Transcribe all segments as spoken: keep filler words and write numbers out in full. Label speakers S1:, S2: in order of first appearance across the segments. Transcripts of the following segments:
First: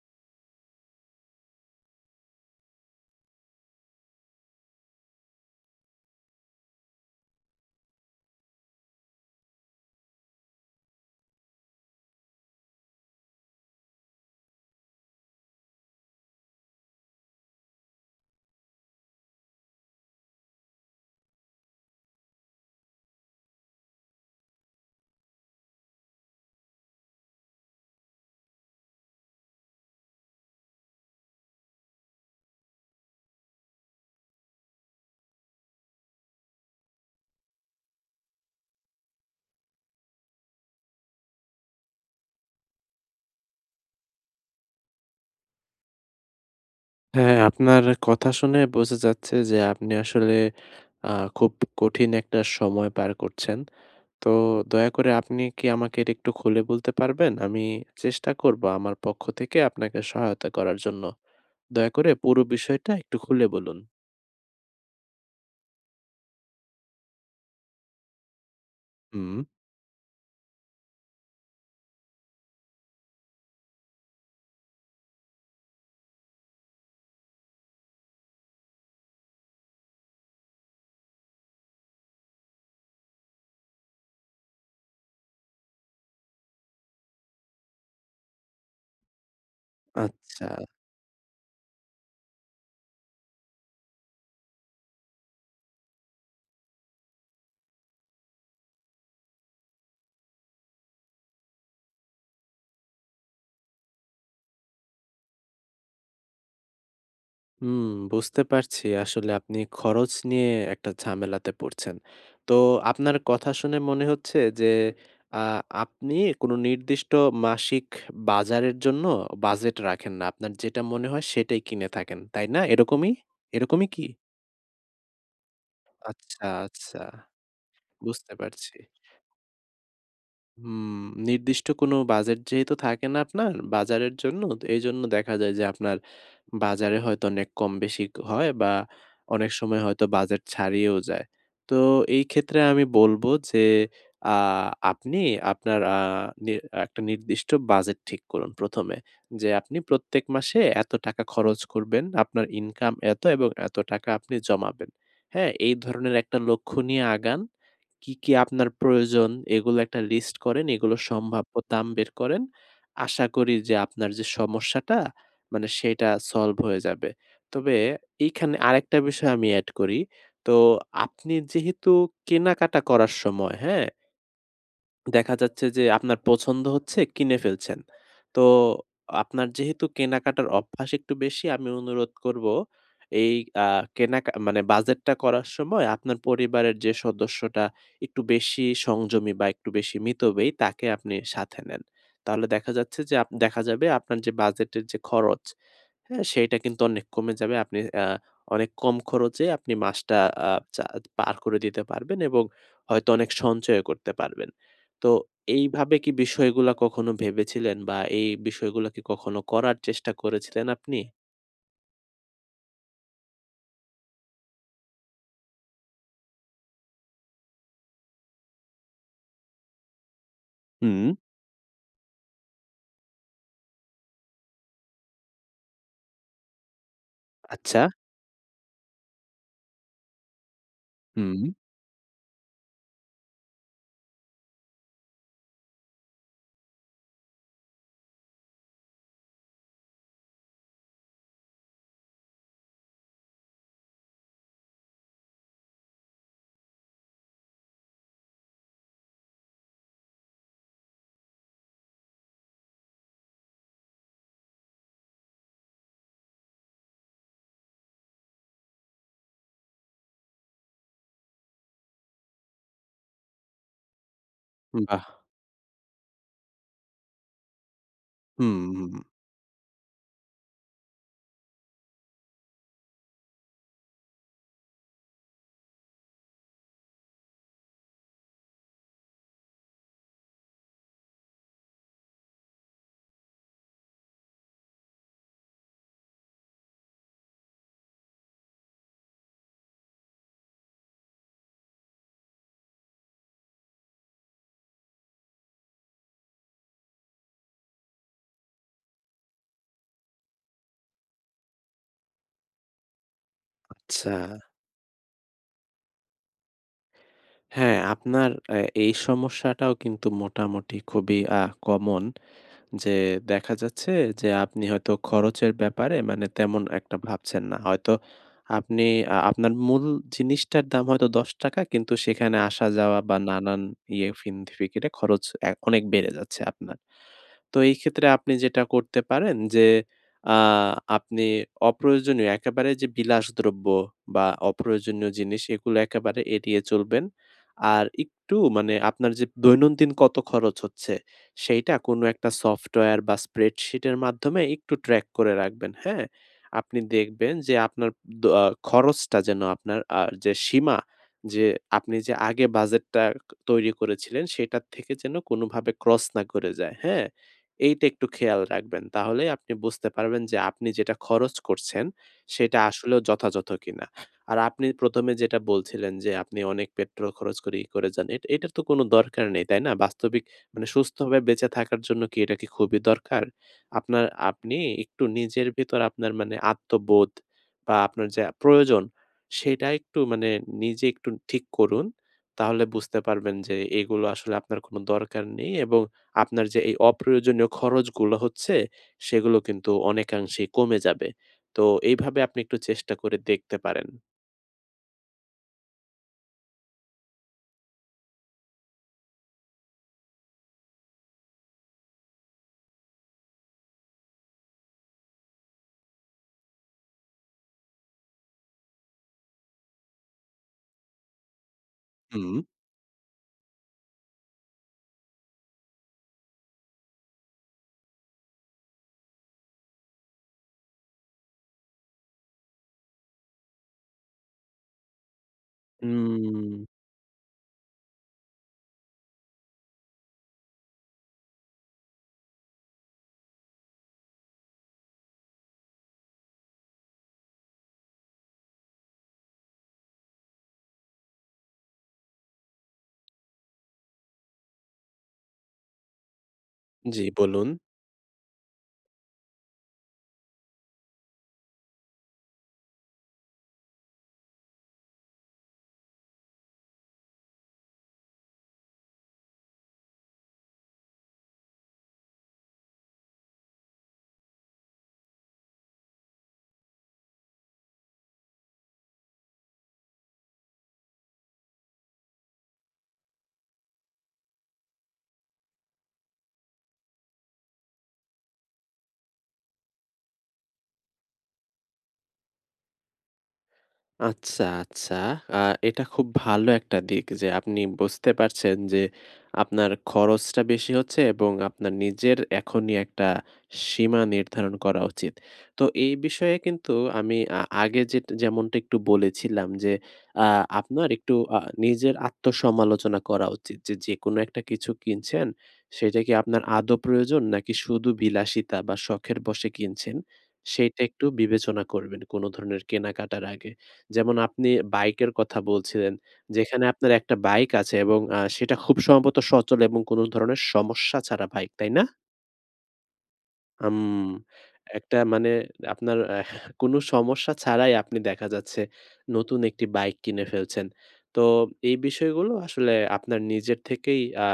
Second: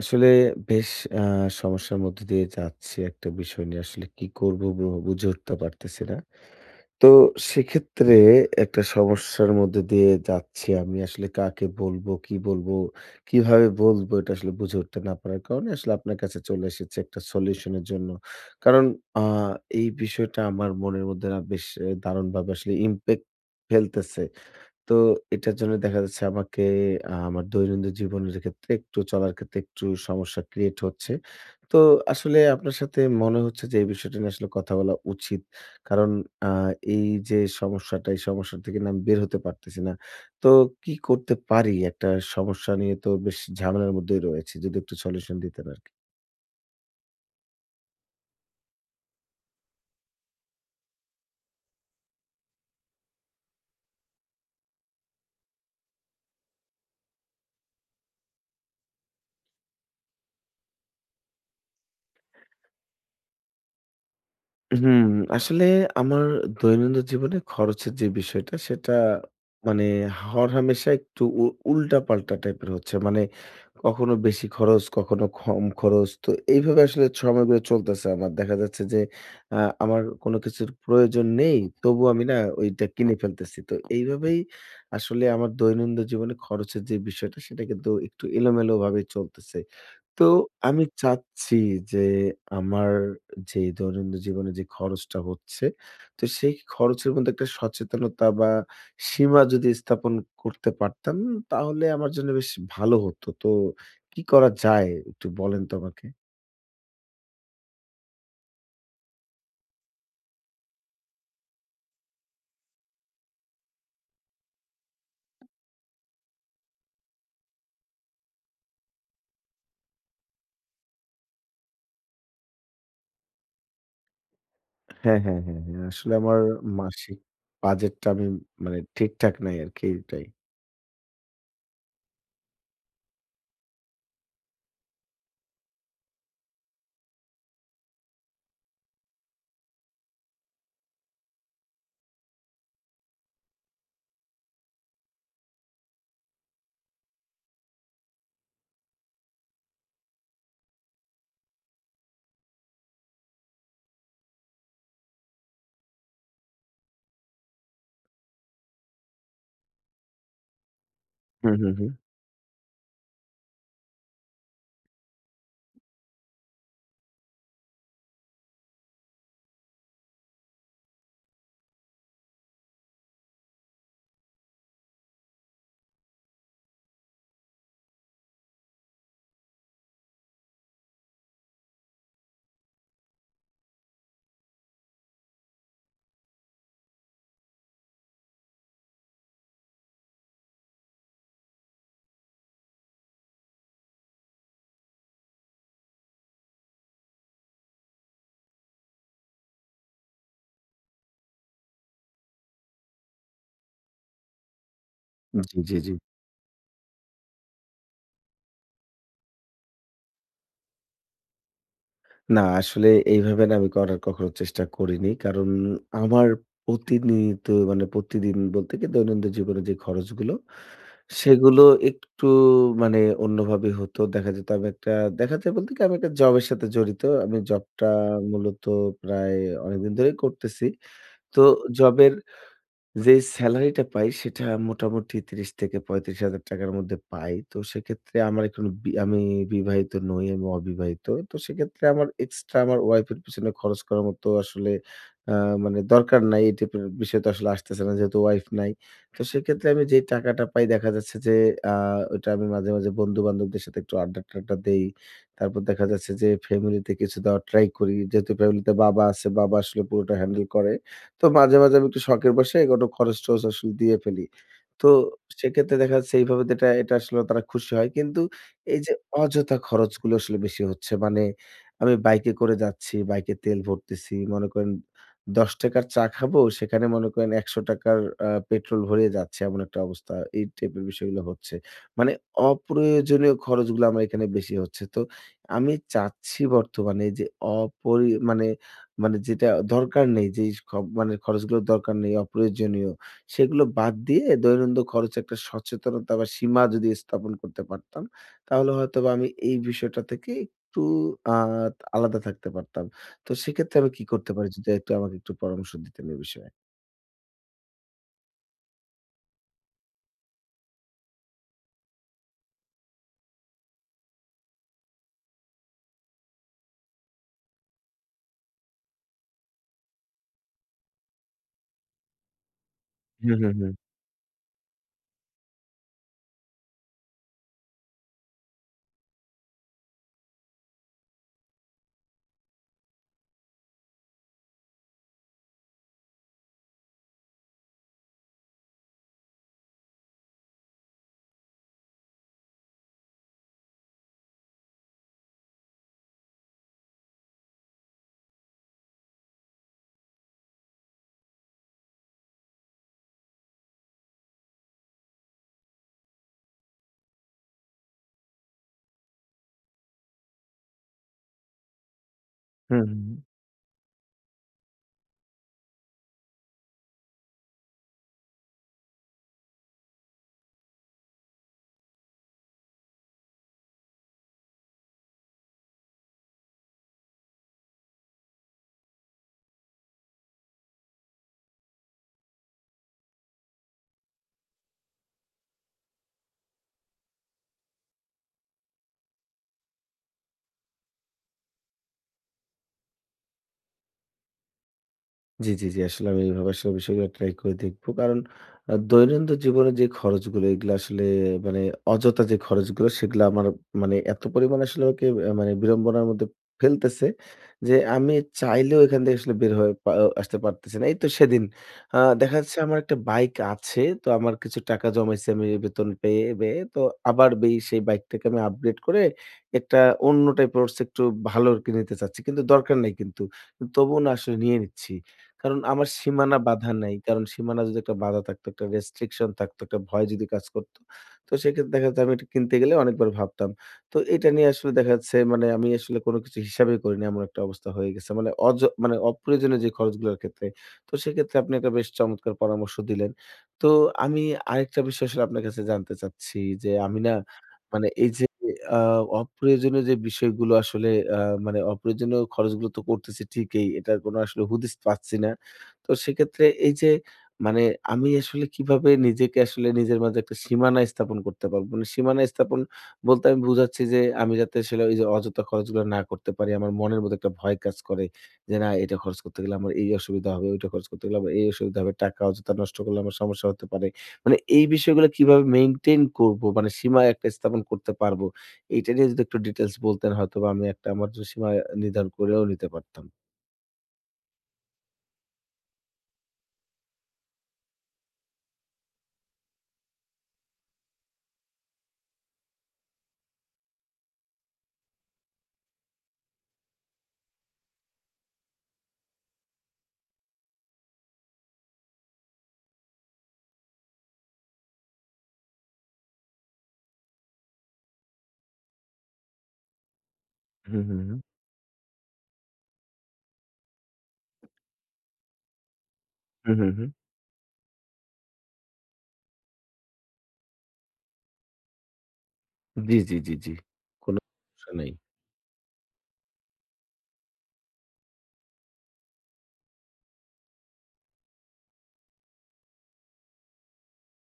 S1: আসলে বেশ আ সমস্যার মধ্য দিয়ে যাচ্ছি একটা বিষয় নিয়ে। আসলে কি করব বু বুঝে উঠতে পারতেছি না। তো সেক্ষেত্রে একটা সমস্যার মধ্য দিয়ে যাচ্ছি আমি। আসলে কাকে বলবো, কি বলবো, কিভাবে বলবো এটা আসলে বুঝে উঠতে না পারার কারণে আসলে আপনার কাছে চলে এসেছি একটা সলিউশন এর জন্য। কারণ আ এই বিষয়টা আমার মনের মধ্যে না বেশ এ দারুণভাবে আসলে ইমপ্যাক্ট ফেলতেছে। তো এটার জন্য দেখা যাচ্ছে আমাকে আ আমার দৈনন্দিন জীবনের ক্ষেত্রে একটু চলার ক্ষেত্রে একটু সমস্যা ক্রিয়েট হচ্ছে। তো আসলে আপনার সাথে মনে হচ্ছে যে এই বিষয়টা নিয়ে আসলে কথা বলা উচিত। কারণ আ এই যে সমস্যাটা, এই সমস্যা থেকে না আমি বের হতে পারতেছি না। তো কি করতে পারি? একটা সমস্যা নিয়ে তো বেশ ঝামেলার মধ্যেই রয়েছি। যদি একটু সলিউশন দিতেন আরকি।
S2: হ্যাঁ, আপনার কথা শুনে বোঝা যাচ্ছে যে আপনি আসলে আ খুব কঠিন একটা সময় পার করছেন। তো দয়া করে আপনি কি আমাকে এটা একটু খুলে বলতে পারবেন? আমি চেষ্টা করব আমার পক্ষ থেকে আপনাকে সহায়তা করার জন্য। দয়া করে পুরো বিষয়টা একটু খুলে বলুন।
S1: হুম, আসলে আমার দৈনন্দিন জীবনে খরচের যে বিষয়টা সেটা
S2: হুম।
S1: মানে হরহামেশা একটু উ উল্টাপাল্টা টাইপের হচ্ছে। মানে কখনো বেশি খরচ, কখনো কম খরচ। তো এইভাবে আসলে সময়গুলো চলতেছে আমার। দেখা যাচ্ছে যে আ আমার কোনো কিছুর প্রয়োজন নেই, তবুও আমি না ওইটা কিনে ফেলতেছি। তো এইভাবেই আসলে আমার দৈনন্দিন জীবনে খরচের যে বিষয়টা, সেটা কিন্তু একটু এলোমেলোভাবে চলতেছে। তো
S2: আচ্ছা।
S1: আমি চাচ্ছি যে আমার যে দৈনন্দিন জীবনে যে খরচটা হচ্ছে, তো সেই খরচের মধ্যে একটা সচেতনতা বা সীমা যদি স্থাপন করতে পারতাম তাহলে আমার জন্য বেশ ভালো হতো। তো কি করা যায় একটু বলেন তো আমাকে?
S2: হুম, বুঝতে পারছি। আসলে আপনি খরচ নিয়ে একটা ঝামেলাতে পড়ছেন। তো আপনার কথা শুনে মনে হচ্ছে যে আ আপনি কোনো নির্দিষ্ট মাসিক বাজারের জন্য বাজেট রাখেন না। আপনার যেটা মনে হয় সেটাই কিনে থাকেন। তাই না? এরকমই এরকমই কি?
S1: হ্যাঁ, হ্যাঁ, হ্যাঁ, হ্যাঁ। আসলে আমার
S2: আচ্ছা, আচ্ছা।
S1: মাসিক বাজেটটা আমি
S2: বুঝতে পারছি।
S1: মানে ঠিকঠাক নাই আরকি এটাই।
S2: হুম, নির্দিষ্ট কোনো বাজেট যেহেতু থাকে না আপনার বাজারের জন্য, তো এইজন্য দেখা যায় যে আপনার বাজারে হয়তো অনেক কম বেশি হয় বা অনেক সময় হয়তো বাজেট ছাড়িয়েও যায়। তো এই ক্ষেত্রে আমি বলব যে আ আপনি আপনার আ নি একটা নির্দিষ্ট বাজেট ঠিক করুন ১ম এ। যে আপনি প্রত্যেক মাসে এত টাকা খরচ করবেন, আপনার ইনকাম এত এবং এত টাকা আপনি জমাবেন। হ্যাঁ? এই ধরনের একটা লক্ষ্য নিয়ে আগান। কি, কি আপনার প্রয়োজন এগুলো একটা লিস্ট করেন, এগুলোর
S1: হুম,
S2: সম্ভাব্য
S1: হুম,
S2: দাম
S1: হুম।
S2: বের করেন। আশা করি যে আপনার যে সমস্যাটা মানে সেটা সলভ হয়ে যাবে। তবে এইখানে আরেকটা বিষয় আমি এড করি। তো আপনি যেহেতু কেনাকাটা করার সময়, হ্যাঁ? দেখা যাচ্ছে যে আপনার পছন্দ হচ্ছে, কিনে ফেলছেন। তো আপনার যেহেতু কেনাকাটার অভ্যাস একটু বেশি, আমি অনুরোধ করব এই আ কেনাকা মানে বাজেটটা করার সময় আপনার পরিবারের যে সদস্যটা একটু বেশি সংযমী বা একটু বেশি মিতব্যয়ী, তাকে আপনি সাথে নেন। তাহলে দেখা যাচ্ছে যে আপ দেখা যাবে আপনার যে বাজেটের যে খরচ, হ্যাঁ? সেইটা কিন্তু অনেক কমে যাবে। আপনি আ অনেক কম খরচে আপনি মাসটা আ চা পার করে দিতে পারবেন এবং হয়তো অনেক সঞ্চয় করতে পারবেন। তো
S1: জি, জি, জি।
S2: এইভাবে কি বিষয়গুলা কখনো ভেবেছিলেন বা এই বিষয়গুলা কি কখনো করার চেষ্টা করেছিলেন আপনি?
S1: না, আসলে এইভাবে না আমি করার কখনো চেষ্টা করিনি। কারণ আমার প্রতিনিয়ত মানে প্রতিদিন বলতে কি দৈনন্দিন জীবনে যে খরচগুলো,
S2: হুম।
S1: সেগুলো একটু মানে অন্যভাবে হতো। দেখা যেত আমি একটা দেখা যায় বলতে কি আমি একটা জবের সাথে জড়িত। আমি
S2: আচ্ছা।
S1: জবটা মূলত প্রায় অনেকদিন ধরেই করতেছি।
S2: হুম।
S1: তো জবের যেই সেলারিটা পাই সেটা মোটামুটি ত্রিশ হাজার-পঁয়ত্রিশ হাজার টাকার মধ্যে পাই। তো সেক্ষেত্রে আমার এখনো বি আমি বিবাহিত নই, আমি অবিবাহিত। তো সেক্ষেত্রে আমার এক্সট্রা আমার ওয়াইফের পেছনে খরচ করার মতো আসলে আ মানে দরকার নাই। এই টাইপের বিষয় তো আসলে আসতেছে না যেহেতু ওয়াইফ নাই। তো সেক্ষেত্রে আমি যেই টাকাটা পাই দেখা যাচ্ছে যে আ ওইটা আমি মাঝে, মাঝে বন্ধু-বান্ধবদের সাথে একটু আড্ডা-টাড্ডা দেই। তারপর দেখা যাচ্ছে যে ফ্যামিলিতে কিছু দেওয়ার ট্রাই করি। যেহেতু ফ্যামিলিতে বাবা আছে, বাবা আসলে পুরোটা হ্যান্ডেল করে। তো মাঝে, মাঝে আমি একটু শখের বশে কোনো খরচ-টরচ আসলে দিয়ে ফেলি। তো
S2: বাহ!
S1: সেক্ষেত্রে দেখা যাচ্ছে এইভাবে তো এটা এটা আসলে তারা খুশি হয়। কিন্তু এই
S2: হুম,
S1: যে অযথা খরচগুলো আসলে বেশি হচ্ছে। মানে আমি বাইকে করে যাচ্ছি, বাইকে তেল ভরতেছি। মনে করেন ৳দশ টাকা র চা খাবো, সেখানে মনে করেন ৳একশ টাকা র আ পেট্রোল ভরিয়ে যাচ্ছে এমন একটা অবস্থা। এই টাইপের বিষয়গুলো হচ্ছে। মানে অপ্রয়োজনীয় খরচগুলো আমার এখানে বেশি হচ্ছে। তো আমি চাচ্ছি বর্তমানে যে অপরি মানে মানে যেটা দরকার নেই, যেই খ মানে খরচগুলোর দরকার নেই, অপ্রয়োজনীয়, সেগুলো বাদ দিয়ে দৈনন্দিন খরচে একটা সচেতনতা বা সীমা যদি স্থাপন করতে পারতাম, তাহলে হয়তোবা আমি এই বিষয়টা থেকে একটু আ আলাদা থাকতে পারতাম। তো সেক্ষেত্রে আমি কি
S2: আচ্ছা।
S1: করতে পারি? যদি একটু আমাকে একটু পরামর্শ দিতেন এই বিষয়ে।
S2: হ্যাঁ, আপনার অ্যা এই সমস্যাটাও কিন্তু মোটামুটি খুবই আ কমন যে দেখা যাচ্ছে যে আপনি হয়তো খরচের ব্যাপারে মানে তেমন একটা ভাবছেন না। হয়তো আপনি আ আপনার মূল জিনিসটার দাম হয়তো ৳দশ কিন্তু সেখানে আসা যাওয়া বা
S1: হুম, হুম,
S2: নানান
S1: হুম।
S2: ইয়ে ফিনফিকিরে খরচ অ্যা অনেক বেড়ে যাচ্ছে আপনার। তো এই ক্ষেত্রে আপনি যেটা করতে পারেন যে আ আপনি অপ্রয়োজনীয় একেবারে যে বিলাসদ্রব্য বা অপ্রয়োজনীয় জিনিস এগুলো একেবারে এড়িয়ে চলবেন। আর একটু মানে আপনার যে দৈনন্দিন কত খরচ হচ্ছে সেইটা কোনো একটা সফটওয়্যার বা স্প্রেডশিটের মাধ্যমে একটু ট্র্যাক করে রাখবেন, হ্যাঁ? আপনি দেখবেন যে আপনার দ আ খরচটা যেন আপনার আ যে সীমা যে আপনি যে আগে বাজেটটা তৈরি করেছিলেন সেটার থেকে যেন কোনোভাবে ক্রস না করে যায়, হ্যাঁ? এইটা একটু খেয়াল রাখবেন। তাহলেই আপনি বুঝতে পারবেন যে আপনি যেটা খরচ করছেন সেটা
S1: হুম,
S2: আসলেও
S1: হুম।
S2: যথাযথ কিনা। আর আপনি ১ম এ যেটা বলছিলেন যে আপনি অনেক পেট্রোল খরচ করে ই করে যান। এট এটার তো কোনো দরকার নেই, তাই না? বাস্তবিক মানে সুস্থভাবে বেঁচে থাকার জন্য কি এটা কি খুবই দরকার? আপনার আপনি একটু নিজের ভেতর আপনার মানে আত্মবোধ বা আপনার যা প্রয়োজন সেটা একটু মানে নিজে একটু ঠিক করুন। তাহলে বুঝতে পারবেন যে এগুলো আসলে আপনার কোনো দরকার নেই এবং আপনার যে এই অপ্রয়োজনীয় খরচগুলো হচ্ছে, সেগুলো কিন্তু অনেকাংশেই কমে যাবে। তো এইভাবে আপনি একটু চেষ্টা করে দেখতে পারেন।
S1: জি, জি, জি। আসলে আমি এভাবে আসলে বিষয়গুলো ট্রাই করে দেখবো। কারণ আ দৈনন্দিন জীবনে যে খরচগুলো এগুলো আসলে মানে অযথা যে খরচগুলো সেগুলো আমার মানে এত পরিমাণে আসলে আমাকে আ মানে বিড়ম্বনার মধ্যে ফেলতেছে যে আমি চাইলেও এখান থেকে আসলে বের হয়ে পা আহ, আসতে পারতেছি না। এই তো সেদিন আ
S2: হুম।
S1: দেখা যাচ্ছে আমার একটা বাইক আছে। তো আমার কিছু টাকা জমাইছি আমি বেতন পেয়ে, পেয়ে তো আবার বেই সেই বাইকটাকে আমি আপগ্রেড করে একটা অন্য টাইপের ওর চেয়ে একটু ভালো কিনে নিতে চাচ্ছি। কিন্তু দরকার নাই কিন্তু। তবুও না আসলে নিয়ে নিচ্ছি। কারণ আমার সীমানা
S2: উম
S1: বাঁধা নাই। কারণ সীমানা যদি একটা বাঁধা থাকতো, একটা রেস্ট্রিকশন থাকতো, একটা ভয় যদি কাজ করত। তো সেক্ষেত্রে দেখা যাচ্ছে আমি এটা কিনতে গেলে অনেকবার ভাবতাম। তো এটা নিয়ে আসলে দেখা যাচ্ছে মানে আমি আসলে কোনো কিছু হিসাবই করিনি। এমন একটা অবস্থা হয়ে গেছে। মানে অজ মানে অপ্রয়োজনীয় যে খরচগুলোর ক্ষেত্রে। তো সেক্ষেত্রে আপনি একটা বেশ চমৎকার পরামর্শ দিলেন। তো আমি আরেকটা বিষয় আসলে আপনার কাছে জানতে চাচ্ছি যে আমি
S2: জি,
S1: না
S2: বলুন।
S1: মানে এই যে আ অপ্রয়োজনীয় যে বিষয়গুলো আসলে আহ, মানে অপ্রয়োজনীয় খরচগুলো তো করতেছি ঠিকই। এটার কোনো আসলে হুদিস পাচ্ছি না। তো সেক্ষেত্রে এই যে মানে আমি আসলে কিভাবে নিজেকে আসলে নিজের মাঝে একটা সীমানা স্থাপন করতে পারবো? মানে সীমানা স্থাপন বলতে আমি বুঝাচ্ছি যে আমি যাতে আসলে ওই যে অযথা খরচগুলো না করতে পারি। আমার মনের মধ্যে একটা ভয় কাজ করে যে, "না এটা খরচ করতে গেলে আমার এই অসুবিধা হবে, ওইটা খরচ করতে গেলে আমার এই অসুবিধা হবে। টাকা অযথা নষ্ট করলে আমার সমস্যা হতে পারে।" মানে এই বিষয়গুলো কিভাবে মেইনটেইন করবো? মানে সীমা একটা স্থাপন করতে পারবো? এইটা নিয়ে যদি একটু ডিটেইলস বলতেন হয়তোবা আমি একটা আমার সীমা নির্ধারণ করেও নিতে পারতাম।
S2: আচ্ছা, আচ্ছা। আ এটা খুব ভালো একটা দিক যে আপনি বুঝতে পারছেন যে আপনার খরচটা বেশি হচ্ছে এবং আপনার নিজের এখনই একটা সীমা নির্ধারণ করা উচিত। তো এই বিষয়ে কিন্তু আমি আ আগে যেট যেমনটা একটু বলেছিলাম যে আ আপনার একটু আ নিজের আত্মসমালোচনা করা উচিত যে, যেকোনো একটা কিছু কিনছেন সেটা কি আপনার আদৌ প্রয়োজন নাকি শুধু বিলাসিতা বা শখের বশে কিনছেন, সেইটা
S1: হুম, হুম,
S2: একটু
S1: হুম,
S2: বিবেচনা করবেন কোনো ধরনের কেনাকাটার আগে। যেমন আপনি বাইকের কথা বলছিলেন,
S1: হুম,
S2: যেখানে
S1: হুম, হুম।
S2: আপনার একটা বাইক আছে এবং আ সেটা খুব সম্ভবত সচল এবং কোন ধরনের সমস্যা ছাড়া বাইক, তাই না?
S1: জি, জি, জি, জি।
S2: হুম,
S1: কোনো সমস্যা নাই।
S2: একটা মানে আপনার এহ কোন সমস্যা ছাড়াই আপনি দেখা যাচ্ছে নতুন একটি বাইক কিনে ফেলছেন। তো এই বিষয়গুলো আসলে আপনার নিজের থেকেই আ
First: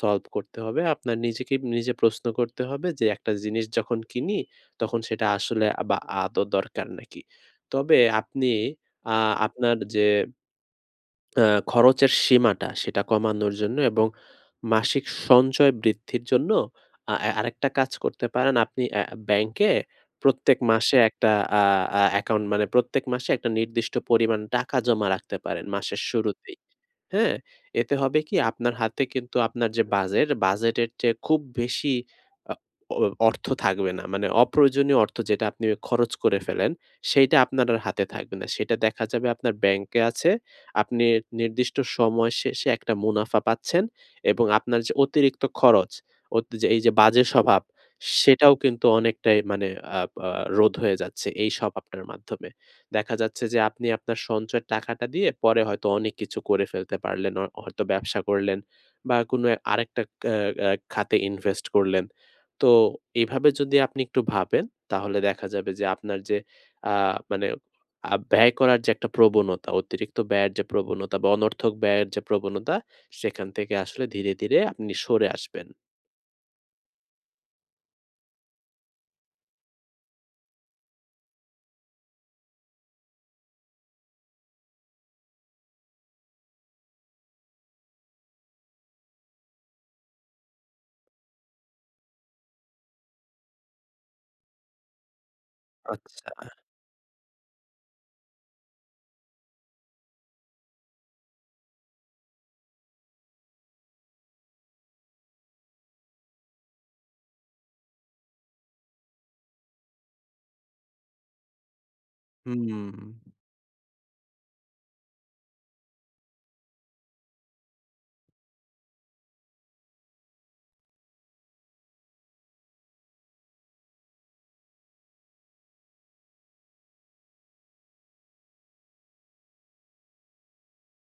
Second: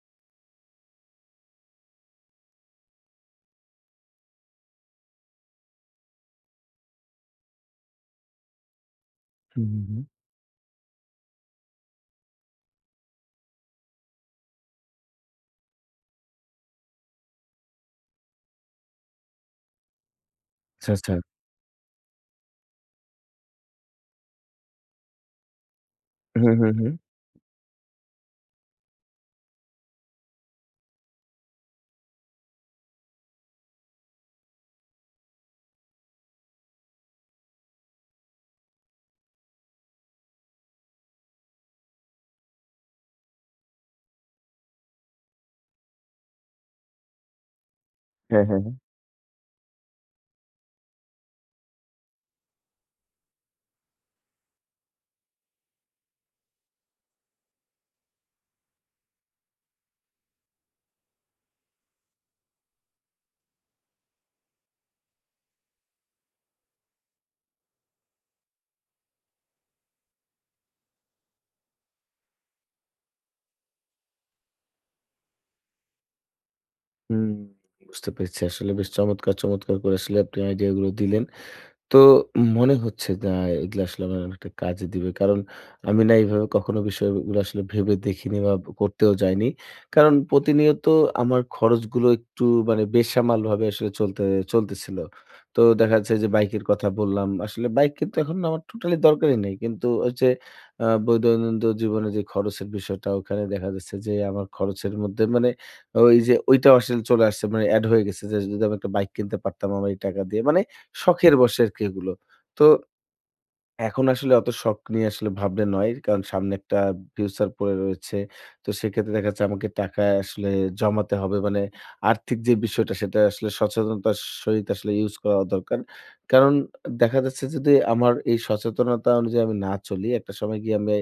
S2: সলভ করতে হবে। আপনার নিজেকেই নিজে প্রশ্ন করতে হবে যে একটা জিনিস যখন কিনি তখন সেটা আসলে আ বা আদৌ দরকার নাকি? তবে আপনি আ
S1: হুম,
S2: আপনার
S1: হুম, হুম।
S2: যে আ খরচের সীমাটা সেটা কমানোর জন্য এবং মাসিক সঞ্চয় বৃদ্ধির জন্য আ আ আরেকটা কাজ করতে পারেন। আপনি অ্যা ব্যাংকে প্রত্যেক
S1: আচ্ছা,
S2: মাসে
S1: আচ্ছা।
S2: একটা আ আ অ্যাকাউন্ট মানে প্রত্যেক মাসে একটা নির্দিষ্ট পরিমাণ টাকা জমা রাখতে পারেন মাসের
S1: হুম,
S2: শুরুতেই।
S1: হুম, হুম।
S2: হ্যাঁ, এতে হবে কি আপনার হাতে কিন্তু আপনার যে বাজেট, বাজেটের চেয়ে খুব বেশি আ অ অর্থ থাকবে না। মানে অপ্রয়োজনীয় অর্থ যেটা আপনি খরচ করে ফেলেন, সেইটা আপনার আর হাতে থাকবে না। সেটা দেখা যাবে আপনার ব্যাংকে আছে। আপনি নির্দিষ্ট সময় শেষে একটা মুনাফা পাচ্ছেন এবং আপনার যে অতিরিক্ত খরচ, অতি যে এই যে বাজে স্বভাব,
S1: হ্যাঁ,
S2: সেটাও
S1: হ্যাঁ, হ্যাঁ।
S2: কিন্তু অনেকটাই মানে আ আ রোধ হয়ে যাচ্ছে এই স্বভাবটার মাধ্যমে। দেখা যাচ্ছে যে আপনি আপনার সঞ্চয়ের টাকাটা দিয়ে পরে হয়তো অনেক কিছু করে ফেলতে পারলেন। অ হয়তো ব্যবসা করলেন বা কোনো এক- আরেকটা আ আ খাতে ইনভেস্ট করলেন। তো এভাবে যদি আপনি একটু ভাবেন তাহলে দেখা যাবে যে আপনার যে আ মানে আ ব্যয় করার যে একটা প্রবণতা, অতিরিক্ত ব্যয়ের যে প্রবণতা বা অনর্থক ব্যয়ের যে প্রবণতা সেখান থেকে আসলে ধীরে, ধীরে আপনি সরে আসবেন।
S1: হুম, বুঝতে পেরেছি। আসলে বেশ চমৎকার, চমৎকার করে আসলে আপনি আইডিয়া গুলো দিলেন। তো মনে হচ্ছে না এগুলা আসলে আমার অনেকটা কাজে দিবে। কারণ আমি না এইভাবে কখনো বিষয়গুলো আসলে ভেবে দেখিনি বা করতেও যাইনি। কারণ প্রতিনিয়ত আমার খরচগুলো একটু মানে বেসামালভাবে আসলে চলতে চলতেছিল। তো দেখা যাচ্ছে
S2: আচ্ছা,
S1: যে বাইকের কথা বললাম। আসলে বাইক কিন্তু এখন আমার টোটালি দরকারই নেই। কিন্তু হচ্ছে আ বৈদৈনন্দ জীবনে যে খরচের বিষয়টা ওখানে দেখা যাচ্ছে যে আমার খরচের মধ্যে মানে ওই যে ঐটাও আসলে চলে আসছে মানে এড হয়ে গেছে যে যদি আমি একটা বাইক কিনতে পারতাম আমার এই টাকা দিয়ে। মানে শখের বশে আরকি এগুলো। তো
S2: হুম।
S1: এখন আসলে অত শখ নিয়ে আসলে ভাবলে নয়। কারণ সামনে একটা ফিউচার পড়ে রয়েছে। তো সেক্ষেত্রে দেখা যাচ্ছে আমাকে টাকা আসলে জমাতে হবে। মানে আর্থিক যে বিষয়টা সেটা আসলে সচেতনতার সহিত আসলে ইউজ করা দরকার। কারণ দেখা যাচ্ছে যদি আমার এই সচেতনতা অনুযায়ী আমি না চলি, একটা সময় গিয়ে আমি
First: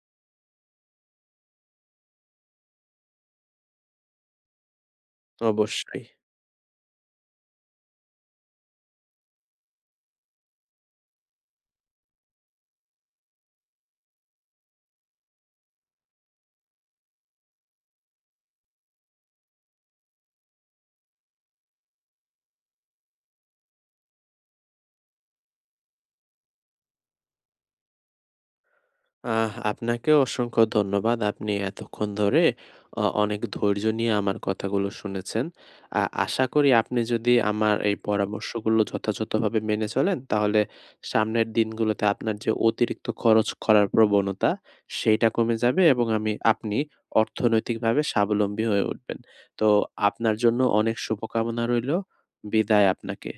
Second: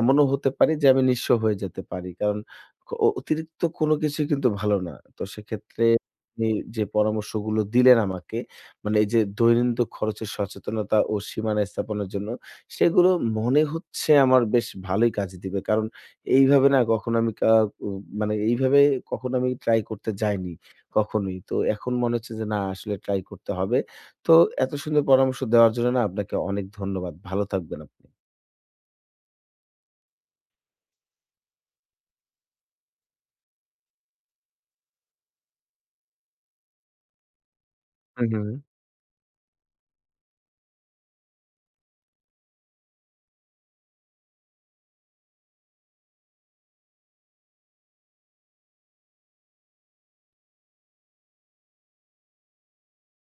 S1: এমনও হতে পারি যে আমি নিঃস্ব হয়ে যেতে পারি। কারণ অ অতিরিক্ত কোনো কিছুই কিন্তু ভালো না। তো সেক্ষেত্রে
S2: অবশ্যই।
S1: আপনি যে পরামর্শগুলো দিলেন আমাকে মানে এই যে দৈনন্দিন খরচের সচেতনতা ও সীমানা স্থাপনের জন্য সেগুলো মনে হচ্ছে আমার বেশ ভালোই কাজে দিবে। কারণ এইভাবে না কখনো আমি কা উ মানে এইভাবে কখনো আমি ট্রাই করতে যাইনি কখনোই। তো এখন মনে হচ্ছে যে না আসলে ট্রাই করতে হবে। তো এত সুন্দর পরামর্শ দেওয়ার জন্য না আপনাকে অনেক ধন্যবাদ। ভালো থাকবেন আপনি।
S2: আহ আপনাকেও অসংখ্য ধন্যবাদ। আপনি এতক্ষণ ধরে অ অনেক ধৈর্য নিয়ে আমার কথাগুলো শুনেছেন। আ আশা করি আপনি যদি আমার এই
S1: হু, হু।
S2: পরামর্শগুলো যথাযথভাবে মেনে চলেন, তাহলে সামনের দিনগুলোতে আপনার যে অতিরিক্ত খরচ করার প্রবণতা, সেইটা কমে যাবে এবং আমি আপনি অর্থনৈতিকভাবে স্বাবলম্বী হয়ে উঠবেন। তো আপনার জন্য অনেক শুভকামনা রইলো। বিদায় আপনাকে।